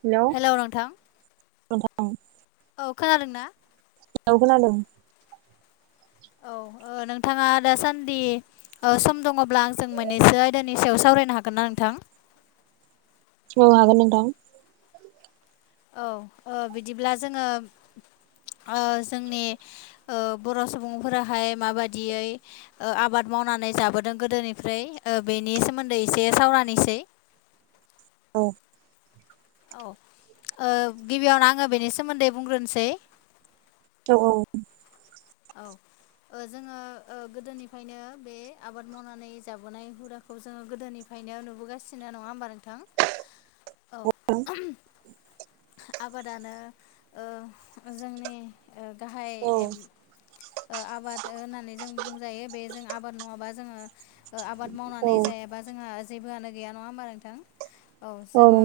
Hello नोंथां। औ खोनादों ना? औ खोनादों। औ। ओ नोंथाङा दासान्दि ओ सम दङब्ला आंजों मोननैसो आयदानि सायाव सावरायनो हागोन ना नोंथां? औ हागोन नोंथां। औ ओ बिदिब्ला जोङो ओ जोंनि ओ बर' सुबुंफोराहाय माबादियै ओ आबाद मावनानै जाबोदों गोदोनिफ्राय। ओ बेनि सोमोन्दै एसे सावरानोसै। औ। औ ओ गिबियावनो आङो बेनि सोमोन्दै बुंग्रोनसै। औ-औ औ जोङो गोदोनिफ्रायनो बे आबाद मावनानै जाबोनाय हुदा खौ जोङो गोदोनिफ्रायनो नुबोगासिनो नङा होमबा नोंथां औ नोंथां आबादानो ओ जोंनि ओ गाहाय ए आबाद होननानै जों बुंजायो बे जों आबाद नङाबा जोङो आबाद औ मावनानै जायाबा जोंहा जेबोआनो गैया नङा होमबा नोंथां औ जोङो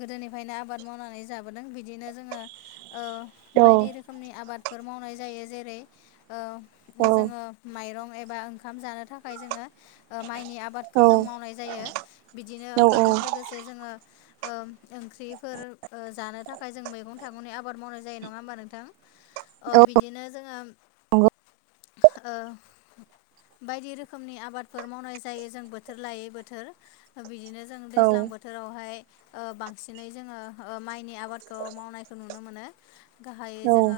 गोदोनिफ्रायनो आबाद मावनानै जाबोदों बिदिनो जोङो औ बायदि ओ रोख रोखोमनि आबादफोर मावनाय जायो जेरै औ जोङो माइरं एबा ओंखाम जानो थाखाय जोङो माइनि आबाद खौ औ जों मावनाय जायो बिदिनो ओंखामजों लोगोसे जोङो ओम ओंख्रिफोर जानो थाखाय जों मैगं थाइगंनि आबाद मावनाय जायो नङा होमबा नोंथां ओ बिदिनो जोङो नंगौ। ओ बायदि रोखोमनि आबादफोर मावनाय जायो जों बोथोर लायै बोथोर बिदिनो जों औ दैज्लां बो थोरावहाय बांसिनै जोङो माइनि आबादखौ मावनायखौ नुनो मोनो गाहायै औ जोङो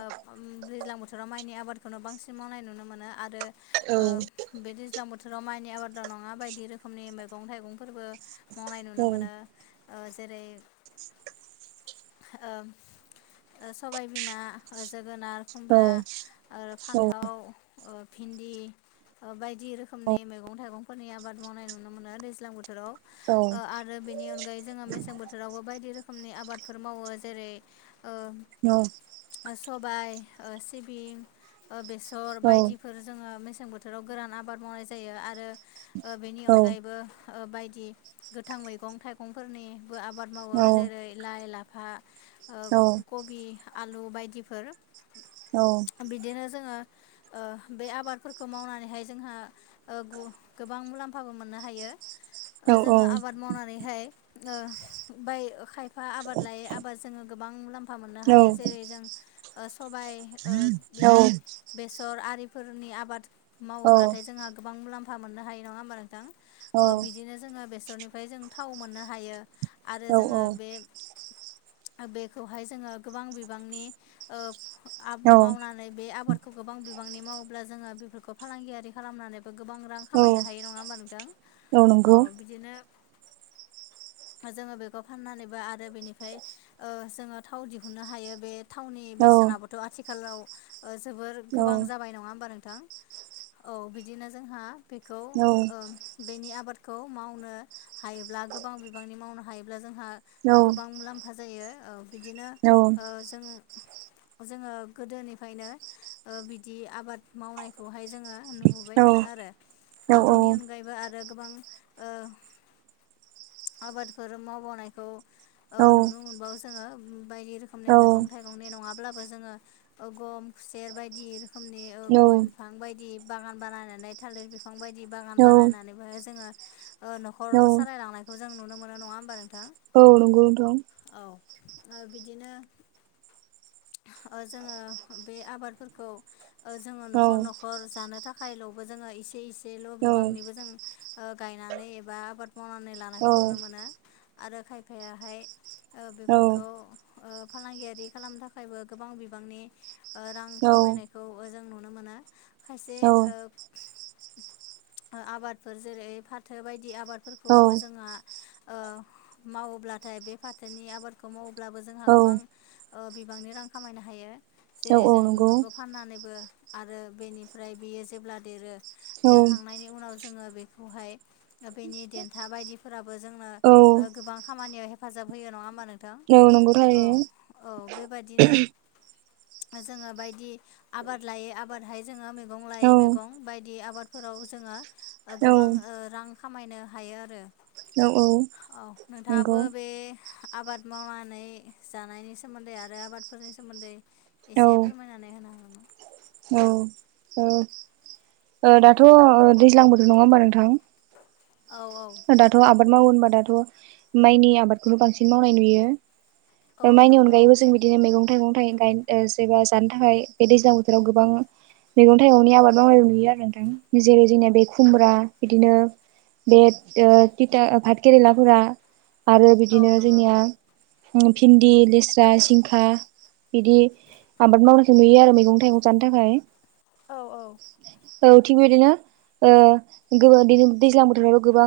दैज्लां बोथोराव माइनि आबादखौनो बांसिन मावनाय नुनो मोनो आरो औ औ ओ बे दैज्लां बोथोराव माइनि आबादाव नंङा बायदि रोखोमनि मैगं थाइगंफोरबो मावनाय नुनो मोनो जेरै ओ सबायबिमा जोगोनार खुमब्रा आरो फान्थाव भिन्दि बायदि रोखोमनि मैगं थाइगंफोरनि आबाद मावनाय नुनो मोनो दैज्लां बोथोराव आरो बेनि अनगायै जोंङो मेसें बोथोरावबो बायदि रोखोमनि आबादफोर मावो जेरै ओ औ सबाय सिबिं बेसर बायदिफोर जोङो मेसें बोथोर बोथोराव गोरान आबाद मावनाय जायो आरो बेनि अनगायैबो बायदि गोथां मैगं थाइगंफोरनिबो आबाद मावो जेरै लाइ लाफा कबि आलु बायदिफोर औ बिदिनो जोंङो बे आबादफोरखौ मावनानैहाय जोंहा ओ गु गोबां मुलाम्फाबो मोननो हायो जोङो आबाद मावनानैहाय ओ बाय खायफा आबाद लायै आबाद जोङो गोबां मु [unintelligible] मोननो हायो जेरै जों सबाय बिदि बेसर आरिफोरनि आबाद मावोब्लाथाय जोंहा गोबां मुलाम्फा मोननो हायो नंङा होमबा नोंथां औ बिदिनो जोंङो बेसरनिफ्राय जों थाव मोननो हायो आरो जोंङो बे बेखौहाय जोंङो गोबां बिबांनि मावनानै बे आबाद खौ गोबां बिबांनि मावोब्ला जोङो बेफोरखौ फालांगियारि खालामनानै गोबां रां खामायनो हायो नंङा होमबा नोंथां औ बिदिनो जोंङो बेखौ फाननानैबो आरो बेनिफ्राय जोंङो थाव दिहुननो हायो बे थावनि औ बेसेनाबोथ' आथिखालाव जोबोर औ गोबां जाबाय नंङा होमबा नोंथां औ बिदिनो जोंहा बेखौ औ बेनि आबादखौ मावनो हायोब्ला गोबां बिबांनि मावनो हायोब्ला जोंहा गोबां औ मुलाम्फा जायो बिदिनो जों जोंङो गोदोनिफ्रायनो बिदि आबाद मावनायखौहाय जोंङो नुबोबाय थादों औ आरो बेनि अनगायैबो आरो गोबां आबादफोर मावबावनायखौ औ नुनो मोनबावो जोंङो बायदि रोखोमनि औ मैगं थाइगंनि नङा। अब्लाबो जोंङो गम खुसेर बायदि रोखोमनि ओ औ गय बिफां बायदि बागान बानायनानै थालिर बिफां बायदि बागान बानायनानैबोहाय जोङो। औ न'खर सालायलांनायखौ जों नुनो मोनो नंङा होमबा नोंथां। औ नंगौ नोंथां। औ ओ बिदिनो जोंङो ओ बे आबादफोरखौ जोंङो औ न'खर न'खर जानो थाखायल'बो जोंङो इसे इसेल' औ बिबांनिबो जों गायनानै एबा आबाद मावनानै औ लानायखौ नुनो मोनो आरो खायफायाहाय औ बेफोरखौ फालांगियारि खालामनो थाखायबो गोबां बिबांनि रां औ खामायनायखौ खौ ओ जों नुनो मोनो खायसे ओ‌ आबादफोर जेरै फाथो बायदि औ आबादफोरखौबो जोंहा मावोब्लाथाय बे फाथोनि आबादखौ मावोब्लाबो जोंहा औ गोबां ओ बिबांनि रां खामायनो हायो औ जेरै औ जों ओ नंगौ बेफोरखौ फाननानैबो आरो बेनिफ्राय बेयो जेब्ला देरो औ देरखांनायनि उनाव जोंङो बेखौहाय बेनि देन्था बायदिफोराबो जोंनो औ गोबां खामानियाव हेफाजाब होयो नंङा होनबा? औ नंगौ थारैनो बेबादिनो [unintelligible] जोङो बायदि आबाद लायै आबादहाय जोङो मैगं लायै औ मैगं बायदि आबादफोराव जोङा औ गोबां रां खामायनो हायो आरो। औ औ नोंथाङाबो नंगौ औ बे आबाद मावनानै जानायनि सोमोन्दै आरो आबादफोरनि सोमोन्दै एसे फोर हानो हागोन नामा? औ औ दाथ' दैज्लां बोथोर नङा होमबा नोंथां? औ औ। दाथ आबाद मावो होनबा दाथ माइनि आबादखौनो बांसिन मावनाय नुयो। औ माइनि नंगौ अनगायैबो जों बिदिनो मैगं थाइगं थाइ गायनो जबा जानो थाखाय बे दैज्लां बोथोराव गोबां। मैगं थाइगंनि आबाद मावनाय नुयो आरो नोंथां जेरै जोंनिया बे खुमब्रा बिदिनो बे थिथा भाट केेरेलाफोरा आरो औ बिदिनो नंगौ जोंनिया भिन्दि, लेस्रा, जिंखा बिदि आबाद मावनायखौ नुयो आरो मैगं थाइगं जानो थाखाय। औ औ। औ थिग बिदिनो गोबांदिनो दैज्लां बोथोराव गोबां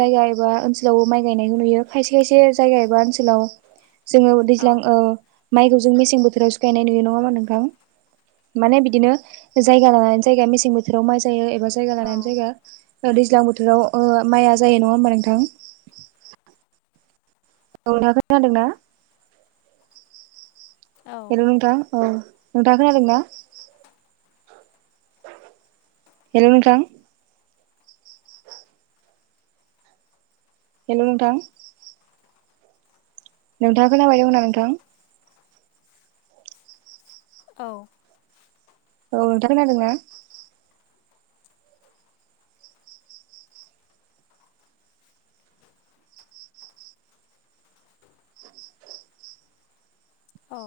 जायगा एबा ओनसोलावबो माइ गायनायखौ नुयो खायसे खायसे जायगा एबा ओनसोलाव जोंङो दैज्लां माइखौ जों मेसें बोथोराव सिखायनाय नुयो नंङा होनबा नोंथां? माने बिदिनो जायगा लानानै जायगा मेसें बोथोराव माइ जायो एबा जायगा लानानै औ जायगा दैज्लां बोथोराव माइआ जायो नङा होमबा नोंथां? औ नोंथाङा खोनादों [unintelligible] औ हेलौ नोंथां औ नोंथाङा खोनादोंना? हेलौ नोंथां? हेलौ नोंथां? नोंथाङा खोनाबाय दङ नामा नोंथां? औ। औ नोंथां खोनादोंना? औ।